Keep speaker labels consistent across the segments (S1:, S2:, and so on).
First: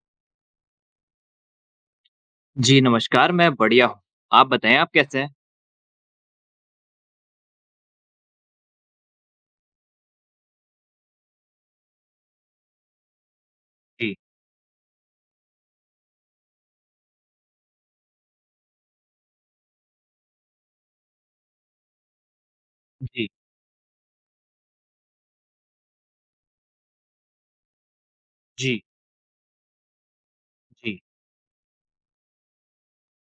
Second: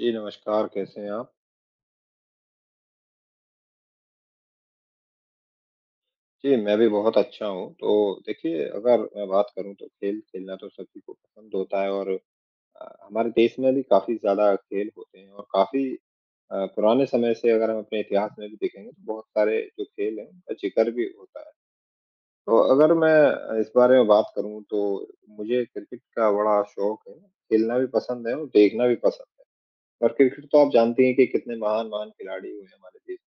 S1: जी, नमस्कार, कैसे हैं आप?
S2: जी, नमस्कार, मैं बढ़िया हूँ। आप बताएँ आप कैसे हैं?
S1: जी, मैं भी बहुत अच्छा हूँ। तो देखिए, अगर मैं बात करूँ तो खेल खेलना तो सभी को पसंद होता है और हमारे देश में भी
S2: जी,
S1: काफ़ी ज़्यादा खेल होते हैं और काफ़ी पुराने समय से अगर हम अपने इतिहास में भी देखेंगे तो बहुत सारे जो खेल हैं, उनका ज़िक्र भी होता है। तो अगर मैं
S2: जी,
S1: इस बारे में बात करूँ तो मुझे क्रिकेट का बड़ा शौक है, खेलना भी पसंद है और
S2: जी,
S1: देखना भी पसंद है। और क्रिकेट तो आप
S2: जी,
S1: जानती हैं कि कितने महान-महान खिलाड़ी हुए हैं हमारे देश।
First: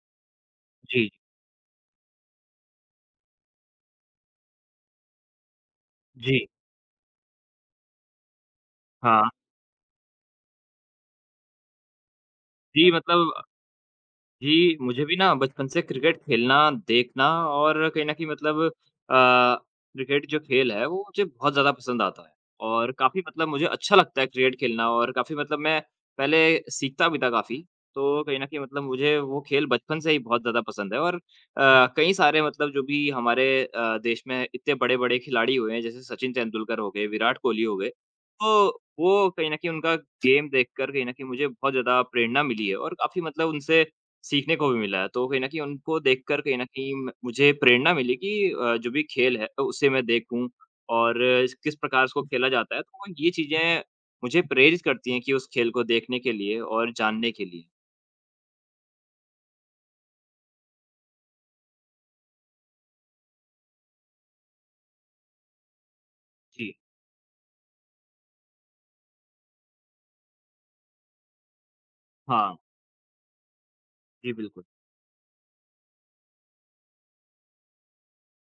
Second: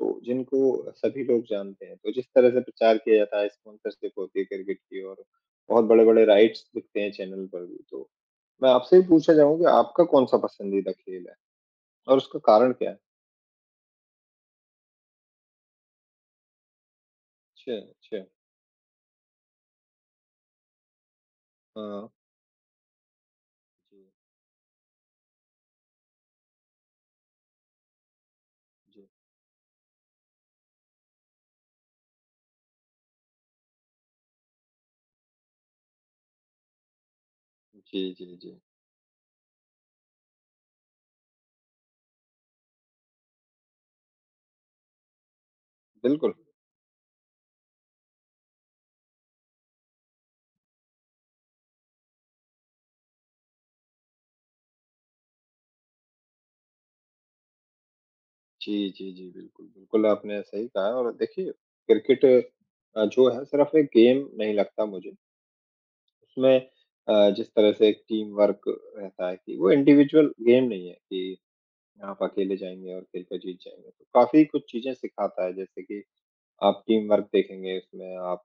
S1: तो जिनको
S2: जी,
S1: सभी लोग जानते हैं, तो जिस तरह से प्रचार किया जाता है स्पॉन्सरशिप होती है क्रिकेट की और बहुत बड़े-बड़े
S2: जी।
S1: राइट्स बिकते हैं चैनल पर भी। तो मैं आपसे भी
S2: हाँ,
S1: पूछना चाहूँगा कि आपका कौन-सा पसंदीदा खेल है और उसका कारण क्या
S2: जी
S1: है?
S2: मतलब जी, मुझे भी ना बचपन से क्रिकेट खेलना, देखना
S1: अच्छा,
S2: और कहीं न
S1: अच्छा।
S2: कहीं क्रिकेट जो खेल है वो मुझे बहुत ज़्यादा पसंद
S1: हाँ।
S2: आता है। और काफ़ी मतलब मुझे अच्छा
S1: जी,
S2: लगता है क्रिकेट खेलना और काफ़ी मतलब मैं पहले सीखता भी था काफ़ी। तो कहीं न कहीं मतलब
S1: जी।
S2: मुझे वो खेल बचपन से ही बहुत ज़्यादा पसंद है और कई सारे मतलब जो भी हमारे देश में इतने बड़े-बड़े खिलाड़ी हुए हैं जैसे सचिन तेंदुलकर हो गए, विराट कोहली हो गए।
S1: जी, जी, जी।
S2: तो वो कहीं न कहीं उनका गेम देखकर कहीं न कहीं मुझे बहुत ज़्यादा प्रेरणा मिली है और काफ़ी मतलब उनसे सीखने को भी मिला है, तो कहीं न कहीं उनको
S1: बिल्कुल।
S2: देखकर कहीं न कहीं म मुझे प्रेरणा मिली कि जो भी खेल है उसे मैं देखूँ और इस किस प्रकार उसको खेला जाता है, तो ये चीज़ें मुझे प्रेरित करती हैं कि उस खेल को देखने के लिए और जानने के लिए।
S1: जी, जी, जी, बिल्कुल, बिल्कुल आपने सही कहा है और देखिए क्रिकेट जो है सिर्फ़ एक गेम नहीं लगता मुझे। उसमें
S2: जी,
S1: जिस तरह से एक टीम वर्क रहता है कि वो इंडिविजुअल गेम नहीं है कि आप
S2: हाँ।
S1: अकेले जाएँगे और खेल कर जीत जाएँगे। तो
S2: जी,
S1: काफ़ी कुछ
S2: बिल्कुल।
S1: चीज़ें सिखाता है जैसे कि आप टीम वर्क देखेंगे इसमें आप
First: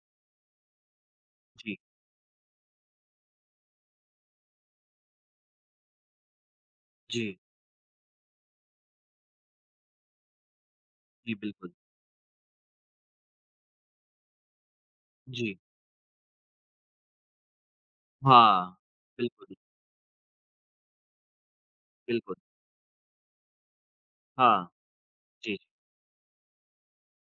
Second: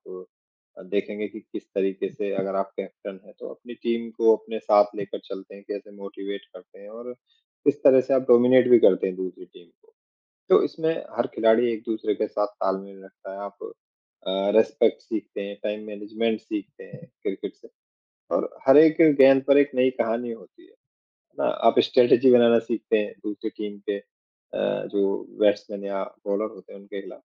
S1: देखेंगे कि किस
S2: जी,
S1: तरीके से अगर आप कैप्टन हैं तो अपनी टीम को अपने साथ लेकर चलते हैं, कैसे मोटिवेट करते हैं और
S2: जी,
S1: किस तरह से आप डोमिनेट भी करते हैं दूसरी टीम को। तो इसमें हर
S2: जी,
S1: खिलाड़ी
S2: बिल्कुल।
S1: एक-दूसरे के साथ तालमेल रखता है। आप रिस्पेक्ट सीखते हैं,
S2: जी,
S1: टाइम मैनेजमेंट सीखते हैं क्रिकेट से और
S2: हाँ।
S1: हर एक गेंद
S2: बिल्कुल,
S1: पर एक नई कहानी होती है। ना? आप स्ट्रैटेजी
S2: बिल्कुल।
S1: बनाना सीखते हैं दूसरी टीम के
S2: हाँ,
S1: जो
S2: जी,
S1: बैट्समैन या बॉलर होते हैं उनके खिलाफ।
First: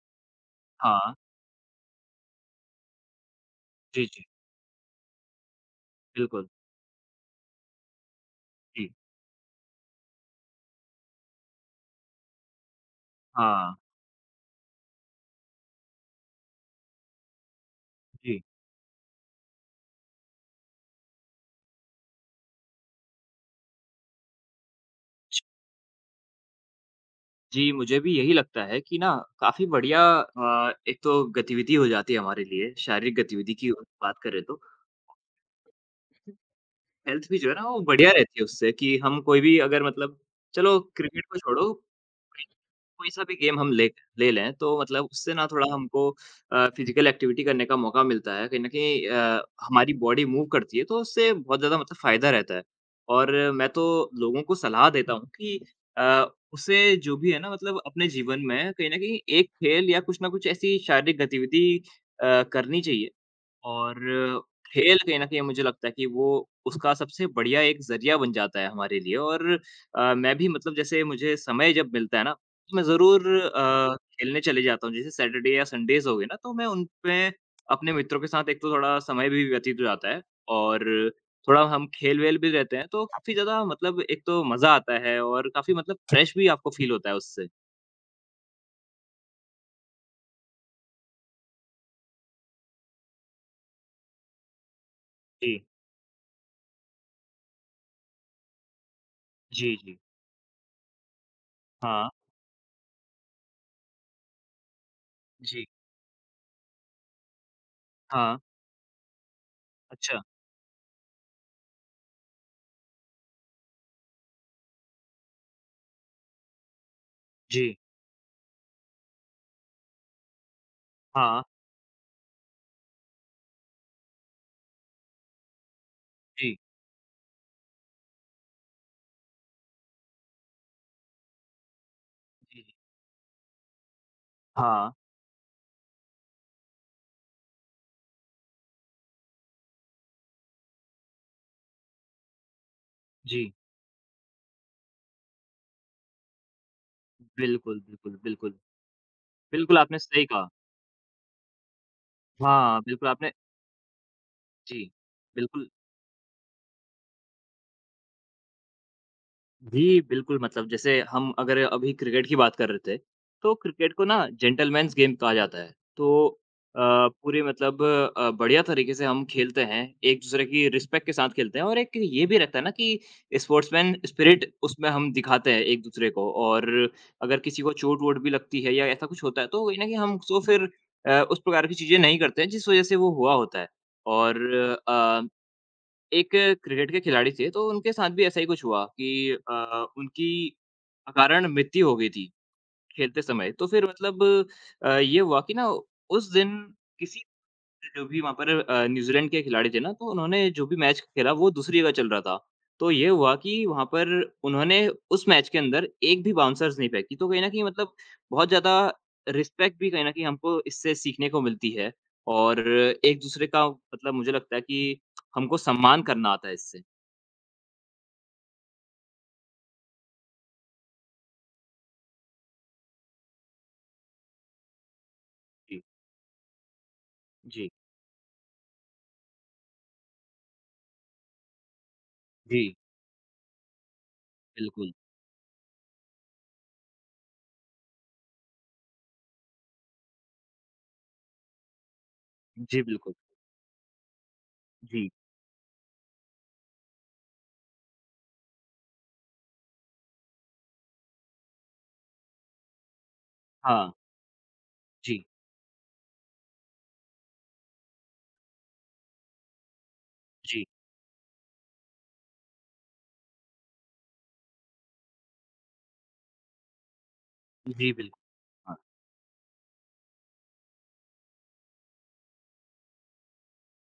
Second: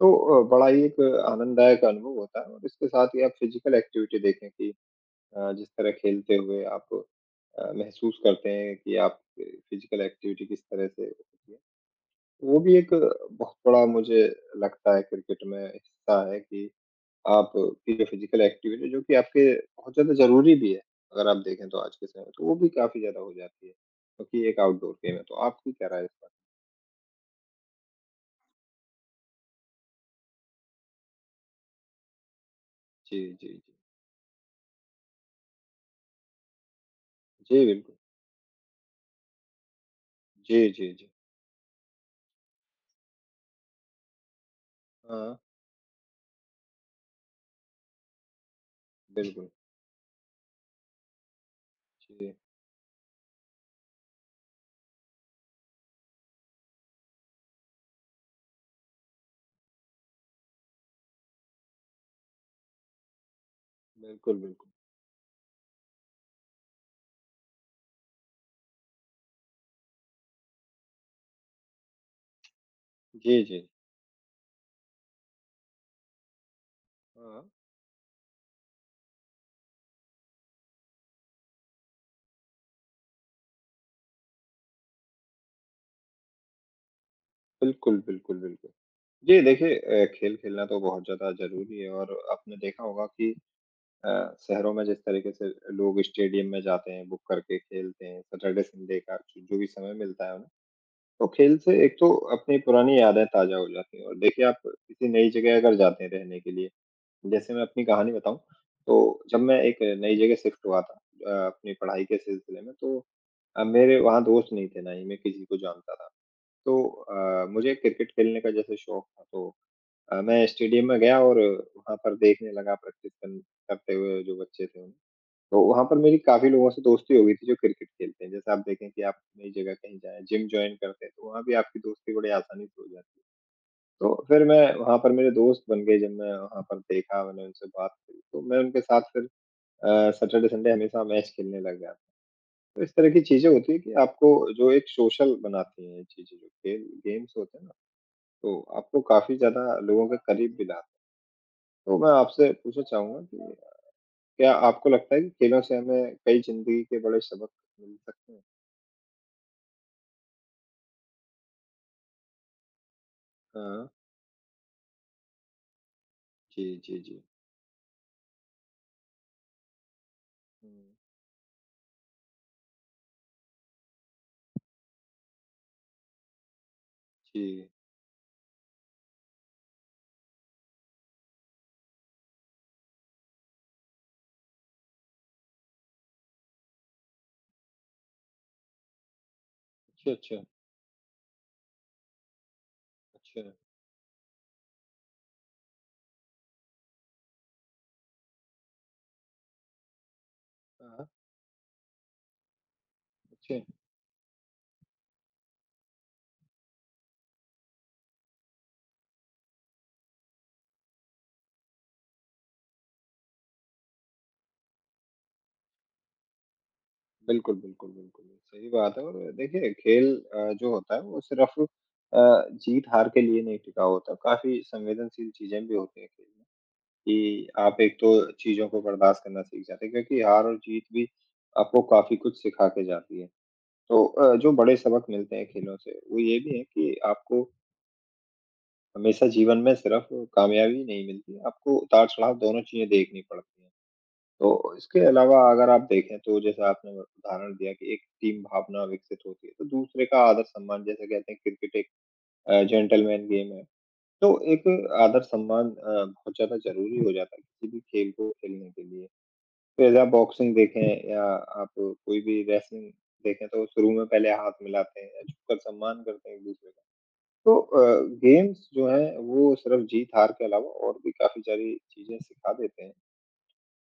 S1: तो बड़ा ही एक
S2: हाँ।
S1: आनंददायक अनुभव होता है और इसके साथ ही आप फिज़िकल
S2: जी,
S1: एक्टिविटी
S2: जी,
S1: देखें कि जिस तरह खेलते
S2: बिल्कुल।
S1: हुए आप महसूस करते हैं
S2: जी,
S1: कि आप फिज़िकल एक्टिविटी किस तरह से होती है। वो भी एक बहुत
S2: हाँ,
S1: बड़ा मुझे लगता है क्रिकेट में हिस्सा है कि आप की जो फिज़िकल
S2: जी।
S1: एक्टिविटी जो कि आपके बहुत ज़्यादा ज़रूरी भी है, अगर आप देखें तो आज के समय में, तो वो भी काफ़ी ज़्यादा हो जाती है, क्योंकि एक आउटडोर गेम है। तो आपकी क्या राय है इस पर?
S2: जी, मुझे भी यही लगता है कि ना काफ़ी बढ़िया एक तो गतिविधि हो जाती है हमारे लिए, शारीरिक
S1: जी, जी,
S2: गतिविधि की
S1: जी।
S2: बात करें तो। हेल्थ भी जो है ना
S1: जी,
S2: वो
S1: बिल्कुल।
S2: बढ़िया रहती है उससे कि हम कोई भी अगर मतलब
S1: जी,
S2: चलो
S1: जी, जी।
S2: क्रिकेट को छोड़ो कोई सा भी गेम हम ले ले लें तो मतलब उससे
S1: हाँ,
S2: ना थोड़ा हमको फिज़िकल एक्टिविटी करने का मौका मिलता है। कहीं न कहीं
S1: बिल्कुल।
S2: हमारी बॉडी मूव करती है तो उससे बहुत ज़्यादा मतलब फ़ायदा
S1: जी,
S2: रहता है। और मैं तो लोगों को सलाह देता हूँ कि अ, उसे जो भी है ना मतलब अपने जीवन में कहीं न कहीं एक खेल या कुछ ना कुछ ऐसी शारीरिक गतिविधि करनी चाहिए। और
S1: बिल्कुल, बिल्कुल।
S2: खेल कहीं न कहीं मुझे लगता है कि वो उसका सबसे बढ़िया एक ज़रिया बन जाता है हमारे लिए और मैं भी मतलब जैसे मुझे समय जब मिलता है ना, तो मैं ज़रूर
S1: जी, जी।
S2: खेलने चले जाता हूँ। जैसे सैटरडे या संडेज़ हो गए ना, तो मैं उनपे
S1: हाँ,
S2: अपने मित्रों के साथ एक तो थोड़ा समय भी व्यतीत हो जाता है और थोड़ा हम खेल-वेल भी रहते हैं, तो काफ़ी ज़्यादा मतलब एक तो मज़ा आता है और काफ़ी मतलब फ्रेश भी आपको फ़ील होता है उससे।
S1: बिल्कुल, बिल्कुल, बिल्कुल। जी, देखिए खेल खेलना तो बहुत ज़्यादा ज़रूरी है और आपने देखा होगा कि अ, शहरों में जिस तरीके से
S2: जी,
S1: लोग स्टेडियम में जाते हैं, बुक करके खेलते हैं, सैटरडे संडे का जो भी
S2: जी,
S1: समय
S2: जी।
S1: मिलता है उन्हें। तो खेल से एक
S2: हाँ,
S1: तो अपनी पुरानी यादें ताज़ा हो जाती हैं और देखिए आप किसी नई जगह
S2: जी।
S1: अगर जाते हैं रहने के लिए, जैसे मैं अपनी कहानी बताऊँ,
S2: हाँ,
S1: तो जब जी। मैं एक नई
S2: अच्छा।
S1: जगह शिफ्ट हुआ था अपनी पढ़ाई के सिलसिले में तो मेरे वहाँ दोस्त नहीं थे, ना ही मैं किसी को जानता था। तो
S2: जी।
S1: मुझे क्रिकेट खेलने का जैसे शौक था तो मैं स्टेडियम में गया और
S2: हाँ,
S1: वहाँ पर देखने लगा प्रैक्टिस कर करते हुए जो बच्चे थे उन्हें। तो वहाँ पर मेरी काफ़ी
S2: जी,
S1: लोगों से दोस्ती हो गई थी जो क्रिकेट खेलते हैं। जैसे आप देखें कि आप नई जगह कहीं जाएँ, जिम जॉइन करते हैं, तो वहाँ भी आपकी दोस्ती बड़ी
S2: जी,
S1: आसानी
S2: जी,
S1: से हो जाती है। तो फिर मैं
S2: हाँ।
S1: वहाँ पर मेरे दोस्त बन गए जब मैं वहाँ पर देखा, मैंने उनसे बात करी, तो मैं उनके साथ फिर सैटरडे संडे हमेशा मैच खेलने लग गया। तो इस तरह की चीज़ें
S2: जी,
S1: होती हैं कि आपको जो एक सोशल बनाती हैं ये चीज़ें जो खेल गेम्स होते हैं ना,
S2: बिल्कुल, बिल्कुल, बिल्कुल।
S1: तो आपको काफ़ी ज़्यादा
S2: बिल्कुल, आपने
S1: लोगों के
S2: सही कहा।
S1: करीब भी लाते हैं। तो मैं आपसे
S2: हाँ,
S1: पूछना
S2: बिल्कुल
S1: चाहूँगा
S2: आपने
S1: कि क्या
S2: जी,
S1: आपको लगता है कि खेलों
S2: बिल्कुल
S1: से हमें कई ज़िंदगी के बड़े सबक मिल सकते हैं?
S2: जी, बिल्कुल मतलब जैसे हम अगर अभी क्रिकेट की बात कर रहे थे, तो
S1: हाँ,
S2: क्रिकेट को ना जेंटलमैन्स गेम कहा जाता है। तो
S1: जी,
S2: अ,
S1: जी, जी।
S2: पूरे मतलब बढ़िया तरीके से हम खेलते हैं, एक-दूसरे की
S1: हुँ,
S2: रिस्पेक्ट के साथ खेलते हैं और एक ये भी रहता है ना कि स्पोर्ट्समैन स्पिरिट उसमें हम दिखाते हैं एक-दूसरे को और अगर किसी
S1: जी।
S2: को चोट-वोट भी लगती है या ऐसा कुछ होता है, तो वही ना कि हम उसको फिर उस प्रकार की चीज़ें नहीं करते हैं जिस वज़ह से वो हुआ होता है। और अ एक क्रिकेट के खिलाड़ी थे, तो उनके साथ भी ऐसा ही कुछ हुआ कि
S1: अच्छा,
S2: उनकी
S1: अच्छा,
S2: अकारण मृत्यु हो गई थी, खेलते
S1: अच्छा।
S2: समय। तो फिर ये हुआ कि ना उस दिन किसी जो भी वहाँ पर न्यूज़ीलैंड के खिलाड़ी थे ना, तो उन्होंने जो भी मैच
S1: हाँ,
S2: खेला वो दूसरी जगह चल रहा था। तो ये हुआ
S1: अच्छा।
S2: कि वहाँ पर उन्होंने उस मैच के अंदर एक भी बाउंसर्स नहीं फेंकी। तो कहीं न कहीं मतलब बहुत ज़्यादा रिस्पेक्ट भी कहीं न कहीं हमको इससे सीखने को मिलती है और एक-दूसरे का मतलब मुझे लगता है कि हमको सम्मान करना आता है इससे।
S1: बिल्कुल, बिल्कुल, बिल्कुल, सही बात है और देखिए खेल जो होता है वो सिर्फ़ जीत-हार के लिए नहीं टिका होता, काफ़ी संवेदनशील चीज़ें भी
S2: जी,
S1: होती हैं खेल में, कि
S2: जी,
S1: आप एक तो चीज़ों को बर्दाश्त करना सीख जाते हैं क्योंकि हार और जीत भी आपको काफ़ी कुछ सिखा
S2: जी,
S1: के जाती है। तो जो बड़े
S2: बिल्कुल।
S1: सबक मिलते हैं खेलों से, वो ये भी है कि आपको हमेशा जीवन में सिर्फ कामयाबी नहीं मिलती, आपको उतार-चढ़ाव दोनों
S2: जी,
S1: चीज़ें
S2: बिल्कुल।
S1: देखनी पड़ती हैं। तो इसके
S2: जी,
S1: अलावा अगर आप देखें तो जैसे आपने उदाहरण दिया कि एक टीम भावना विकसित होती है, तो दूसरे का आदर-सम्मान जैसे कहते हैं क्रिकेट एक जेंटलमैन गेम है।
S2: हाँ।
S1: तो एक
S2: जी,
S1: आदर-सम्मान बहुत ज़्यादा ज़रूरी हो जाता है किसी भी खेल को खेलने के लिए। तो जैसे आप बॉक्सिंग
S2: जी,
S1: देखें या आप कोई भी रेसलिंग देखें तो शुरू में पहले हाथ मिलाते हैं, झुककर सम्मान करते हैं एक-दूसरे का। तो
S2: जी, बिल्कुल।
S1: गेम्स
S2: हाँ,
S1: जो हैं वो सिर्फ जीत-हार के अलावा और भी काफ़ी सारी चीज़ें सिखा देते हैं।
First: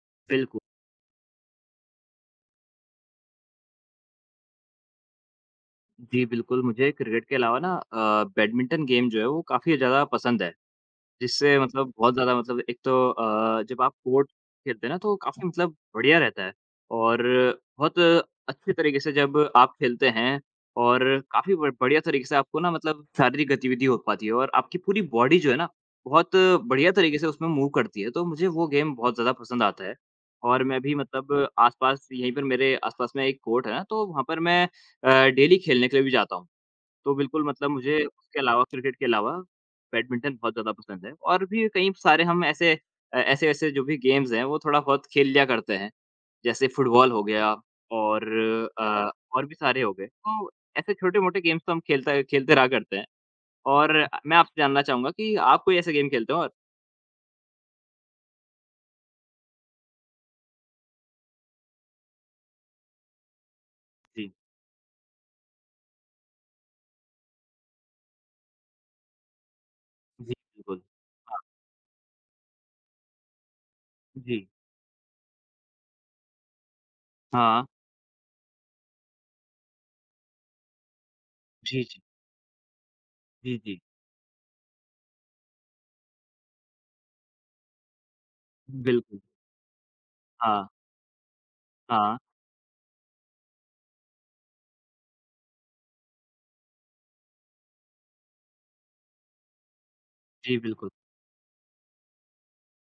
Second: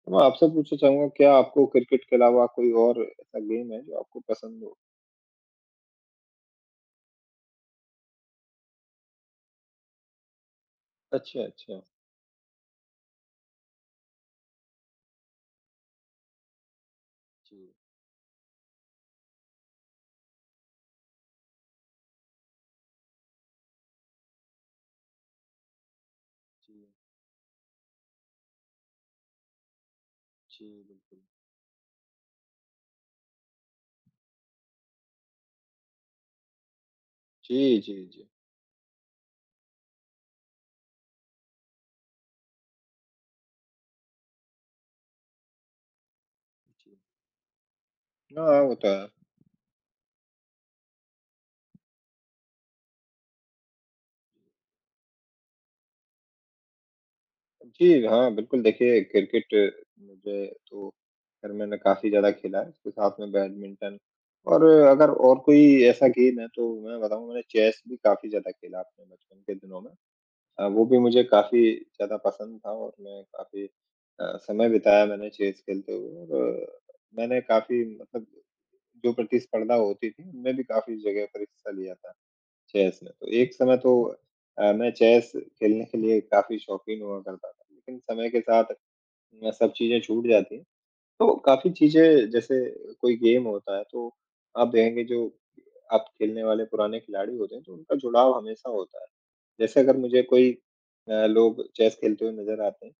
S1: तो मैं आपसे
S2: बिल्कुल।
S1: पूछना चाहूँगा क्या आपको क्रिकेट के अलावा कोई और ऐसा गेम है जो आपको पसंद हो?
S2: जी, बिल्कुल, मुझे क्रिकेट के अलावा ना बैडमिंटन गेम जो है वो काफ़ी ज़्यादा पसंद है।
S1: अच्छा,
S2: जिससे
S1: अच्छा।
S2: मतलब बहुत ज़्यादा मतलब एक तो जब आप पोर्ट खेलते हैं ना तो काफ़ी मतलब बढ़िया रहता है और
S1: जी,
S2: बहुत अच्छे तरीके से जब आप खेलते हैं और काफ़ी ब बढ़िया तरीके से आपको ना मतलब शारीरिक गतिविधि हो पाती है और आपकी पूरी बॉडी जो है ना, बहुत
S1: जी,
S2: बढ़िया तरीके से उसमें मूव करती है, तो मुझे वो गेम बहुत ज़्यादा पसंद आता है। और
S1: जी,
S2: मैं भी
S1: बिल्कुल।
S2: मतलब आस-पास यहीं पर मेरे आस-पास में एक कोर्ट है, ना, तो वहाँ पर मैं डेली खेलने के लिए भी जाता हूँ। तो बिल्कुल मतलब
S1: जी, जी,
S2: मुझे
S1: जी।
S2: उसके अलावा क्रिकेट के अलावा बैडमिंटन बहुत ज़्यादा पसंद है और भी कई सारे हम ऐसे ऐसे-ऐसे जो भी गेम्स हैं, वो थोड़ा बहुत खेल लिया करते हैं। जैसे
S1: जी।
S2: फुटबॉल हो गया और
S1: हाँ, वो तो है।
S2: अ, और भी सारे हो गए। तो ऐसे छोटे-मोटे गेम्स तो हम खेलता खेलते रहा करते हैं और मैं आपसे जानना चाहूँगा कि आप कोई ऐसे गेम खेलते हो? और
S1: जी, हाँ, बिल्कुल देखिए क्रिकेट मुझे तो खैर मैंने काफ़ी ज़्यादा खेला है, उसके साथ में बैडमिंटन
S2: जी,
S1: और अगर और कोई ऐसा गेम है तो मैं बताऊँ मैंने चेस भी काफ़ी ज़्यादा खेला अपने बचपन के दिनों में।
S2: जी, बिल्कुल।
S1: वो भी मुझे
S2: हाँ,
S1: काफ़ी ज़्यादा पसंद था और मैं काफ़ी
S2: जी,
S1: समय बिताया मैंने चेस खेलते हुए और मैंने
S2: हाँ,
S1: काफ़ी मतलब जो प्रतिस्पर्धा होती थी, उनमें भी काफ़ी जगह पर हिस्सा
S2: जी,
S1: लिया
S2: जी,
S1: था चेस में। तो एक
S2: जी,
S1: समय
S2: जी,
S1: तो मैं चेस खेलने के लिए काफ़ी शौकीन हुआ करता था, लेकिन समय के साथ
S2: बिल्कुल,
S1: सब चीज़ें छूट जाती हैं।
S2: हाँ,
S1: तो काफ़ी
S2: हाँ,
S1: चीज़ें जैसे कोई गेम होता है, तो आप देखेंगे जो आप खेलने वाले पुराने खिलाड़ी होते हैं, तो उनका जुड़ाव हमेशा होता है। जैसे अगर मुझे कोई
S2: जी, बिल्कुल,
S1: लोग चेस खेलते हुए नज़र आते हैं,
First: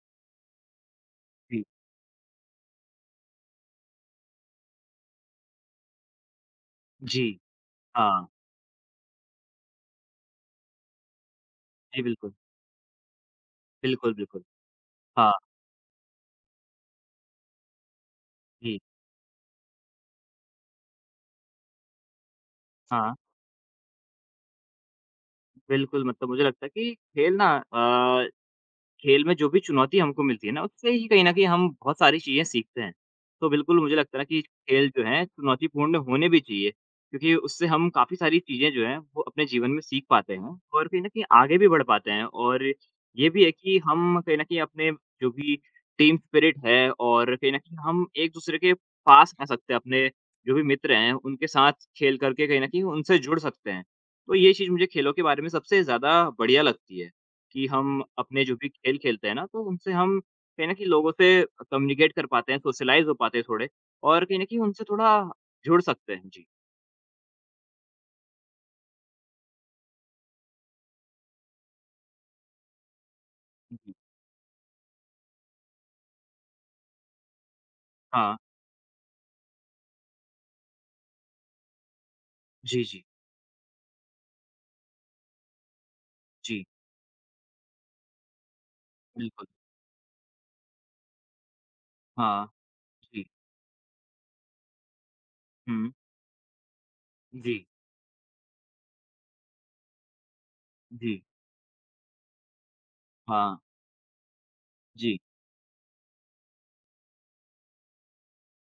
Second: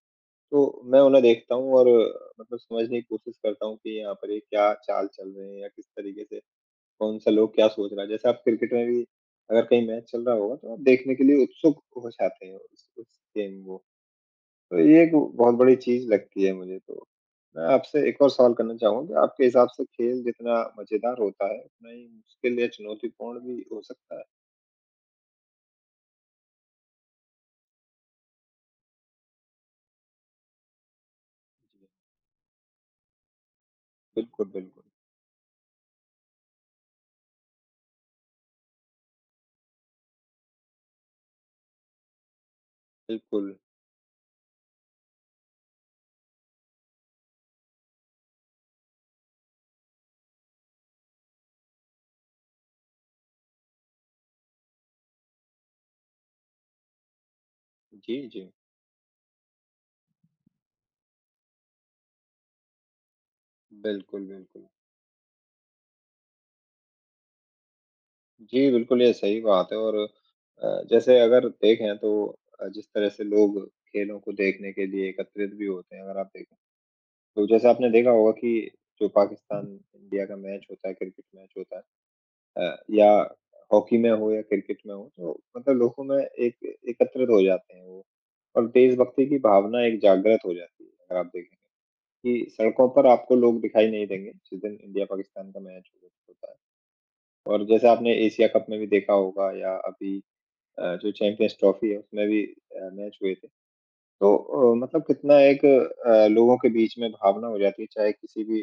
S1: तो मैं उन्हें देखता
S2: जी,
S1: हूँ और मतलब समझने की कोशिश करता हूँ कि यहाँ पर ये क्या चाल चल रहे हैं या किस तरीके से
S2: जी,
S1: कौन-सा लोग क्या सोच रहा है।
S2: हाँ,
S1: जैसे आप क्रिकेट में भी अगर कहीं मैच चल रहा होगा, तो आप देखने के लिए उत्सुक
S2: जी,
S1: हो
S2: बिल्कुल,
S1: जाते हैं उस गेम को।
S2: बिल्कुल, बिल्कुल,
S1: तो ये एक
S2: हाँ,
S1: बहुत बड़ी चीज़ लगती है मुझे तो। मैं आपसे एक और सवाल करना
S2: जी।
S1: चाहूँगा कि आपके हिसाब से खेल जितना मज़ेदार होता है, उतना ही मुश्किल या
S2: हाँ,
S1: चुनौतीपूर्ण भी हो सकता है?
S2: बिल्कुल मतलब मुझे लगता है कि खेल ना अ, खेल में जो भी चुनौती हमको मिलती है ना, उससे ही कहीं न कहीं हम
S1: जी,
S2: बहुत सारी चीज़ें सीखते हैं। तो बिल्कुल मुझे लगता है ना कि
S1: बिल्कुल, बिल्कुल।
S2: खेल जो हैं चुनौतीपूर्ण होने भी चाहिए, क्योंकि उससे हम काफ़ी सारी चीज़ें जो हैं वो अपने जीवन में सीख पाते हैं और कहीं न कहीं आगे भी बढ़ पाते हैं और ये भी है
S1: बिल्कुल।
S2: कि हम कहीं न कहीं अपने जो भी टीम स्पिरिट है और कहीं न कहीं हम एक-दूसरे के पास आ सकते हैं, अपने जो भी मित्र हैं उनके साथ खेल करके कहीं न कहीं उनसे जुड़ सकते हैं। तो ये चीज़ मुझे खेलों के बारे में सबसे ज़्यादा बढ़िया लगती है। कि हम
S1: जी,
S2: अपने
S1: जी।
S2: जो भी खेल खेलते हैं ना, तो उनसे हम कहीं न कहीं लोगों से कम्युनिकेट कर पाते हैं, सोशलाइज़ हो पाते हैं थोड़े और
S1: बिल्कुल,
S2: कहीं न कहीं
S1: बिल्कुल।
S2: उनसे थोड़ा जुड़ सकते हैं। जी।
S1: जी, बिल्कुल ये सही बात है और जैसे अगर देखें तो जिस तरह से लोग
S2: जी।
S1: खेलों को देखने के लिए एकत्रित भी होते हैं अगर आप देखें। तो जैसा आपने देखा होगा
S2: हाँ।
S1: कि जो पाकिस्तान इंडिया का मैच होता है, क्रिकेट मैच होता है
S2: जी, जी।
S1: या हॉकी में हो या क्रिकेट में हो तो मतलब लोगों में
S2: जी,
S1: एक एकत्रित हो जाते हैं वो और देशभक्ति की
S2: बिल्कुल।
S1: भावना एक जागृत हो जाती है अगर आप देखेंगे
S2: हाँ,
S1: कि सड़कों पर
S2: जी।
S1: आपको लोग दिखाई नहीं देंगे जिस दिन इंडिया-पाकिस्तान का मैच
S2: हुँ।
S1: होता है।
S2: जी,
S1: और जैसे आपने एशिया कप में भी देखा होगा या अभी जो
S2: जी।
S1: चैंपियंस ट्रॉफी है उसमें भी मैच हुए थे।
S2: हाँ,
S1: तो मतलब
S2: जी,
S1: कितना एक लोगों के बीच में भावना हो जाती है चाहे किसी भी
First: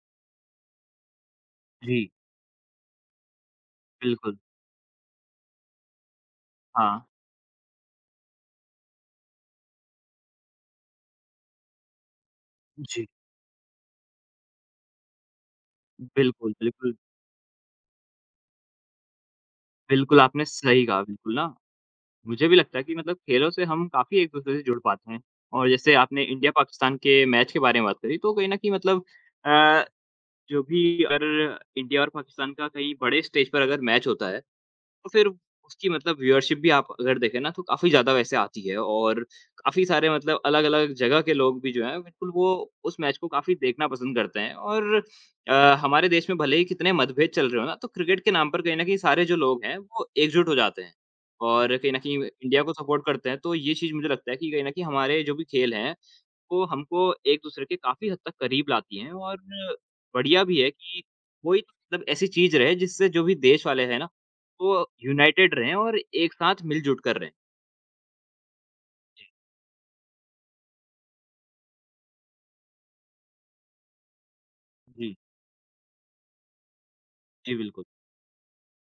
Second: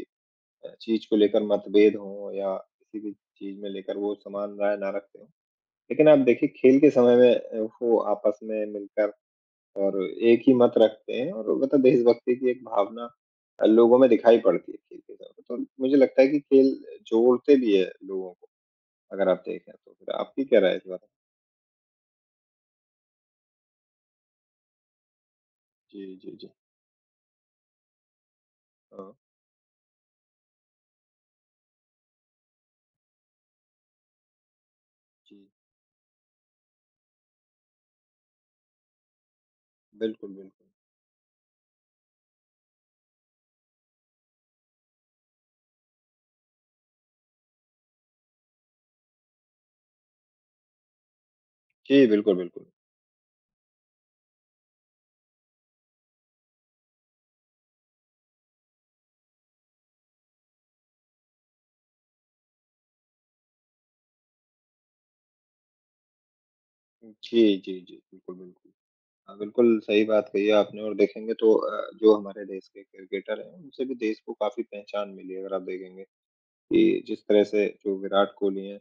S1: चीज़ को लेकर मतभेद
S2: जी,
S1: हो या किसी भी चीज़ में लेकर वो
S2: बिल्कुल।
S1: समान राय ना रखते हो। लेकिन आप देखिए खेल के
S2: हाँ,
S1: समय में वो आपस में मिलकर और एक ही मत रखते हैं और मतलब देशभक्ति की एक
S2: जी।
S1: भावना लोगों में दिखाई पड़ती है खेल के समय। तो मुझे लगता है कि
S2: बिल्कुल,
S1: खेल
S2: बिल्कुल,
S1: जोड़ते भी है लोगों को। अगर आप देखें तो फिर
S2: बिल्कुल
S1: आपकी
S2: आपने
S1: क्या राय है
S2: सही
S1: इस बारे
S2: कहा
S1: में?
S2: बिल्कुल ना। मुझे भी लगता है कि मतलब खेलों से हम काफ़ी एक-दूसरे से जुड़ पाते हैं और जैसे
S1: जी,
S2: आपने
S1: जी, जी।
S2: इंडिया-पाकिस्तान के मैच के बारे में बात करी, तो कहीं न कहीं
S1: हाँ,
S2: अ जो भी अगर इंडिया और पाकिस्तान का कहीं बड़े स्टेज पर अगर मैच होता है, तो फिर
S1: जी।
S2: उसकी मतलब व्यूअरशिप भी आप अगर देखें ना तो काफ़ी ज़्यादा वैसे आती है और काफ़ी सारे
S1: बिल्कुल,
S2: मतलब
S1: बिल्कुल।
S2: अलग-अलग जगह के लोग भी जो हैं बिल्कुल वो उस मैच को काफ़ी देखना पसंद करते हैं और हमारे देश में भले ही कितने मतभेद चल रहे हो ना, तो क्रिकेट के नाम पर कहीं न कहीं सारे जो लोग हैं वो एकजुट हो जाते हैं और कहीं न
S1: जी,
S2: कहीं
S1: बिल्कुल,
S2: इंडिया
S1: बिल्कुल।
S2: को सपोर्ट करते हैं। तो ये चीज़ मुझे लगता है कि कहीं न कहीं हमारे जो भी खेल हैं वो हमको एक-दूसरे के काफ़ी हद तक करीब लाती हैं और बढ़िया भी है कि कोई तो मतलब ऐसी चीज़ रहे जिससे जो भी देश वाले हैं ना, वो यूनाइटेड रहें और एक साथ मिल-जुट कर रहें।
S1: जी, जी, जी। बिल्कुल, बिल्कुल।
S2: जी,
S1: हाँ, बिल्कुल सही बात कही है आपने और देखेंगे तो जो हमारे देश के क्रिकेटर हैं, उनसे भी देश को काफ़ी पहचान
S2: जी,
S1: मिली है अगर आप देखेंगे कि जिस तरह
S2: जी,
S1: से
S2: बिल्कुल।
S1: जो विराट कोहली हैं,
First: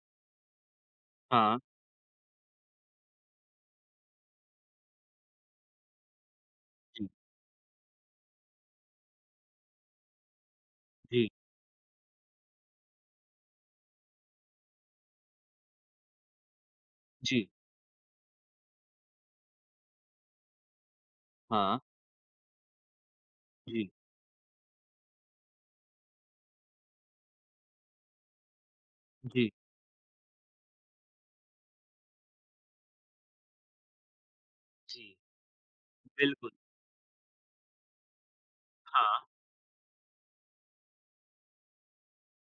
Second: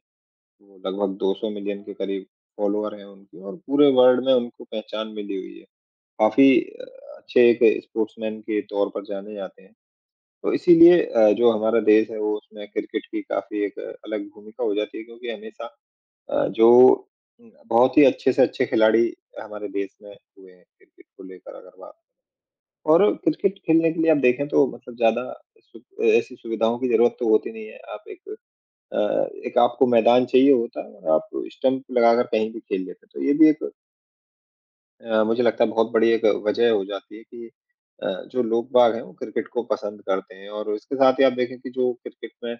S1: वो लगभग 200
S2: हाँ,
S1: मिलियन के करीब फॉलोवर हैं उनके और पूरे वर्ल्ड में उनको पहचान मिली हुई है। काफ़ी
S2: जी,
S1: अच्छे एक स्पोर्ट्समैन के तौर पर जाने जाते हैं। तो इसीलिए
S2: जी,
S1: जो हमारा देश है वो उसमें क्रिकेट की काफ़ी एक अलग भूमिका हो जाती है क्योंकि हमेशा अ, जो
S2: जी,
S1: बहुत ही अच्छे से अच्छे खिलाड़ी हमारे देश में हुए हैं क्रिकेट को लेकर अगर
S2: हाँ,
S1: बात और क्रिकेट
S2: जी,
S1: खेलने के लिए आप देखें तो मतलब ज़्यादा सु ऐसी सुविधाओं की ज़रूरत तो होती नहीं है। आप एक अ,
S2: जी,
S1: एक आपको मैदान चाहिए होता है और आप स्टंप लगाकर कहीं भी खेल लेते हैं। तो ये भी एक
S2: जी,
S1: मुझे लगता है बहुत बड़ी एक
S2: बिल्कुल,
S1: वजह हो जाती है कि जो लोग बाग हैं वो
S2: हाँ,
S1: क्रिकेट को पसंद करते हैं और इसके साथ ही आप देखें कि जो क्रिकेट में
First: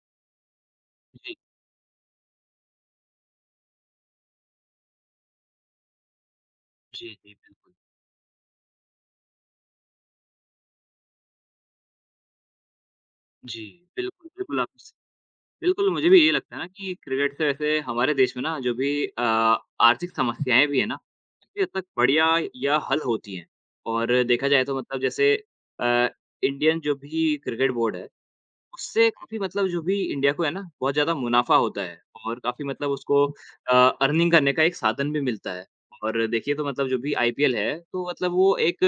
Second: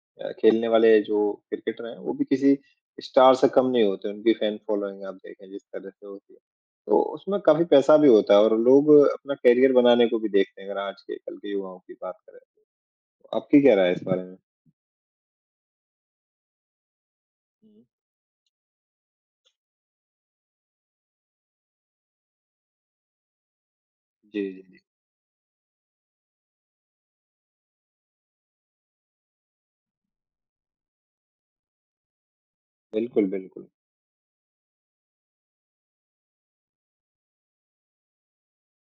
S1: खेलने वाले जो
S2: जी,
S1: क्रिकेटर हैं वो भी किसी स्टार से कम नहीं होते उनकी फैन फॉलोइंग आप देखें जिस तरह से होती है तो
S2: जी, जी,
S1: उसमें काफी
S2: बिल्कुल।
S1: पैसा भी होता है और लोग अपना करियर बनाने को भी देखते हैं अगर आज के कल के युवाओं की बात करें तो आपकी
S2: जी,
S1: क्या राय है इस बारे
S2: बिल्कुल,
S1: में।
S2: बिल्कुल आप बिल्कुल, मुझे भी यही लगता है ना कि क्रिकेट से वैसे
S1: हुँ।
S2: हमारे देश में ना जो भी आर्थिक समस्याएँ भी हैं ना, काफ़ी हद तक बढ़िया या हल होती हैं। और
S1: जी,
S2: देखा
S1: जी,
S2: जाए तो
S1: जी।
S2: मतलब जैसे अ, इंडियन जो भी क्रिकेट बोर्ड है, उससे काफ़ी मतलब जो भी इंडिया को है ना बहुत ज़्यादा मुनाफ़ा होता है और काफ़ी मतलब उसको
S1: बिल्कुल, बिल्कुल।
S2: अर्निंग करने का एक साधन भी मिलता है। और देखिए तो मतलब जो भी आईपीएल है तो मतलब वो एक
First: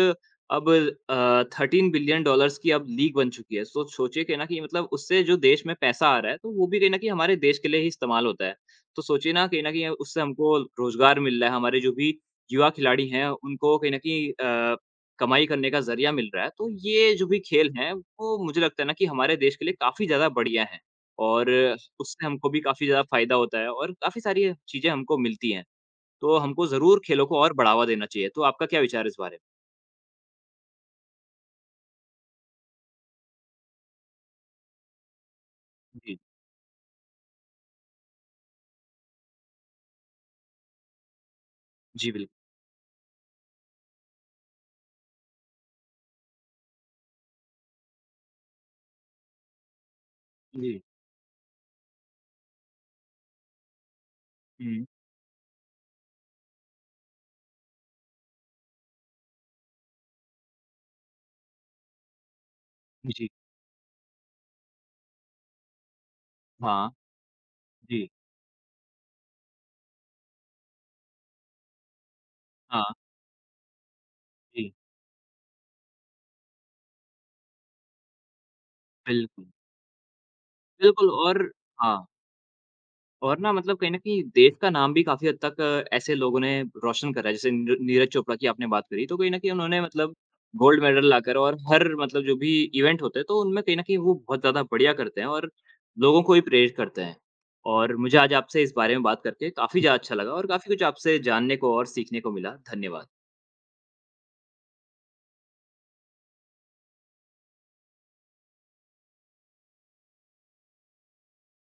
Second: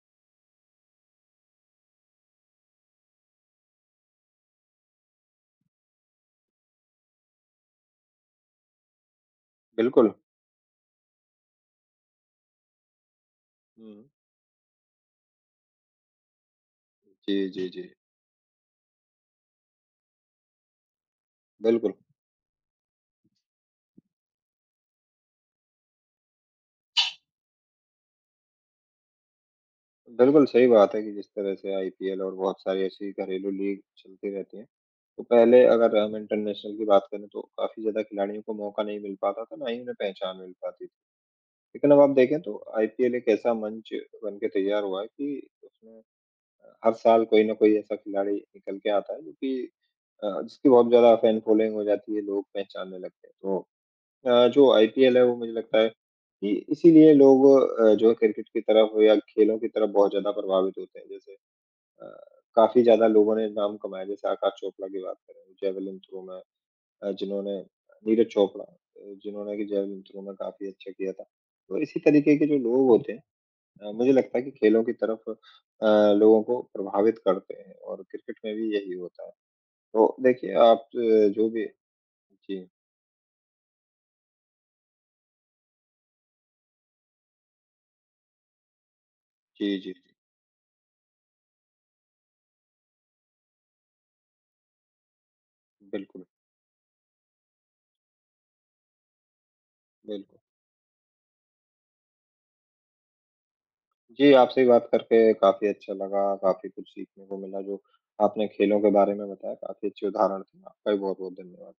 S2: अब 13 बिलियन डॉलर्स की अब लीग बन चुकी है। तो सोचिए कि ना कि मतलब उससे जो देश में पैसा आ रहा है तो वो भी कहीं न कहीं हमारे देश के लिए ही इस्तेमाल होता है। तो सोचिए ना कहीं न कहीं
S1: बिल्कुल।
S2: उससे हमको रोज़गार मिल रहा है, हमारे जो भी युवा खिलाड़ी हैं उनको कहीं न
S1: हुँ।
S2: कहीं कमाई करने का ज़रिया मिल रहा है, तो ये जो
S1: जी,
S2: भी
S1: जी,
S2: खेल
S1: जी।
S2: हैं, वो मुझे लगता है ना कि हमारे देश के लिए काफ़ी ज़्यादा बढ़िया हैं और
S1: बिल्कुल।
S2: उससे हमको भी काफ़ी ज़्यादा फ़ायदा होता है और काफ़ी सारी चीज़ें हमको मिलती हैं। तो हमको ज़रूर खेलों को और बढ़ावा देना चाहिए। तो आपका क्या विचार है इस बारे में?
S1: बिल्कुल, सही बात है कि जिस तरह से आईपीएल और बहुत सारी ऐसी घरेलू लीग चलती रहती हैं। तो पहले अगर हम
S2: जी,
S1: इंटरनेशनल की बात करें तो काफ़ी ज़्यादा खिलाड़ियों को मौका नहीं मिल पाता था, ना ही उन्हें पहचान मिल पाती थी। लेकिन अब आप
S2: जी, बिल्कुल।
S1: देखें तो आईपीएल एक ऐसा मंच बन के तैयार हुआ है कि उसमें हर साल कोई ना कोई ऐसा खिलाड़ी निकल के आता है जो कि जिसकी
S2: जी,
S1: बहुत ज़्यादा फैन फॉलोइंग हो जाती है, लोग पहचानने लगते हैं। तो जो
S2: हुँ,
S1: आईपीएल है वो मुझे लगता है कि इसीलिए लोग जो है क्रिकेट की तरफ या खेलों की तरफ बहुत ज़्यादा प्रभावित होते हैं। जैसे अ, काफ़ी ज़्यादा
S2: जी,
S1: लोगों ने नाम कमाया जैसे आकाश चोपड़ा की बात करें जेवलिन थ्रो में
S2: हाँ,
S1: जिन्होंने
S2: जी,
S1: नीरज चोपड़ा जिन्होंने कि जेवलिन थ्रो में काफ़ी अच्छा किया था। तो इसी तरीके के जो लोग
S2: हाँ,
S1: होते हैं मुझे लगता है कि
S2: जी,
S1: खेलों की तरफ लोगों को प्रभावित करते हैं और क्रिकेट में भी यही होता है।
S2: बिल्कुल,
S1: तो देखिए आप
S2: बिल्कुल और
S1: जो भी
S2: हाँ।
S1: जी,
S2: और ना मतलब कहीं न कहीं देश का नाम भी काफ़ी हद तक ऐसे लोगों ने रोशन करा है, जैसे नीरज चोपड़ा की आपने बात करी, तो कहीं न कहीं
S1: जी,
S2: उन्होंने
S1: जी, जी।
S2: मतलब गोल्ड मेडल लाकर और हर मतलब जो भी इवेंट होते हैं, तो उनमें कहीं न कहीं वो बहुत ज़्यादा बढ़िया करते हैं और लोगों
S1: बिल्कुल,
S2: को भी प्रेरित करते हैं। और मुझे आज आपसे इस बारे में बात करके काफ़ी ज़्यादा अच्छा लगा
S1: बिल्कुल।
S2: और काफ़ी कुछ आपसे जानने को और सीखने को मिला। धन्यवाद।
S1: जी, आपसे बात करके काफ़ी अच्छा लगा, काफ़ी कुछ सीखने को मिला जो आपने खेलों के बारे में बताया, काफ़ी अच्छे उदाहरण थे। आपका भी बहुत-बहुत धन्यवाद।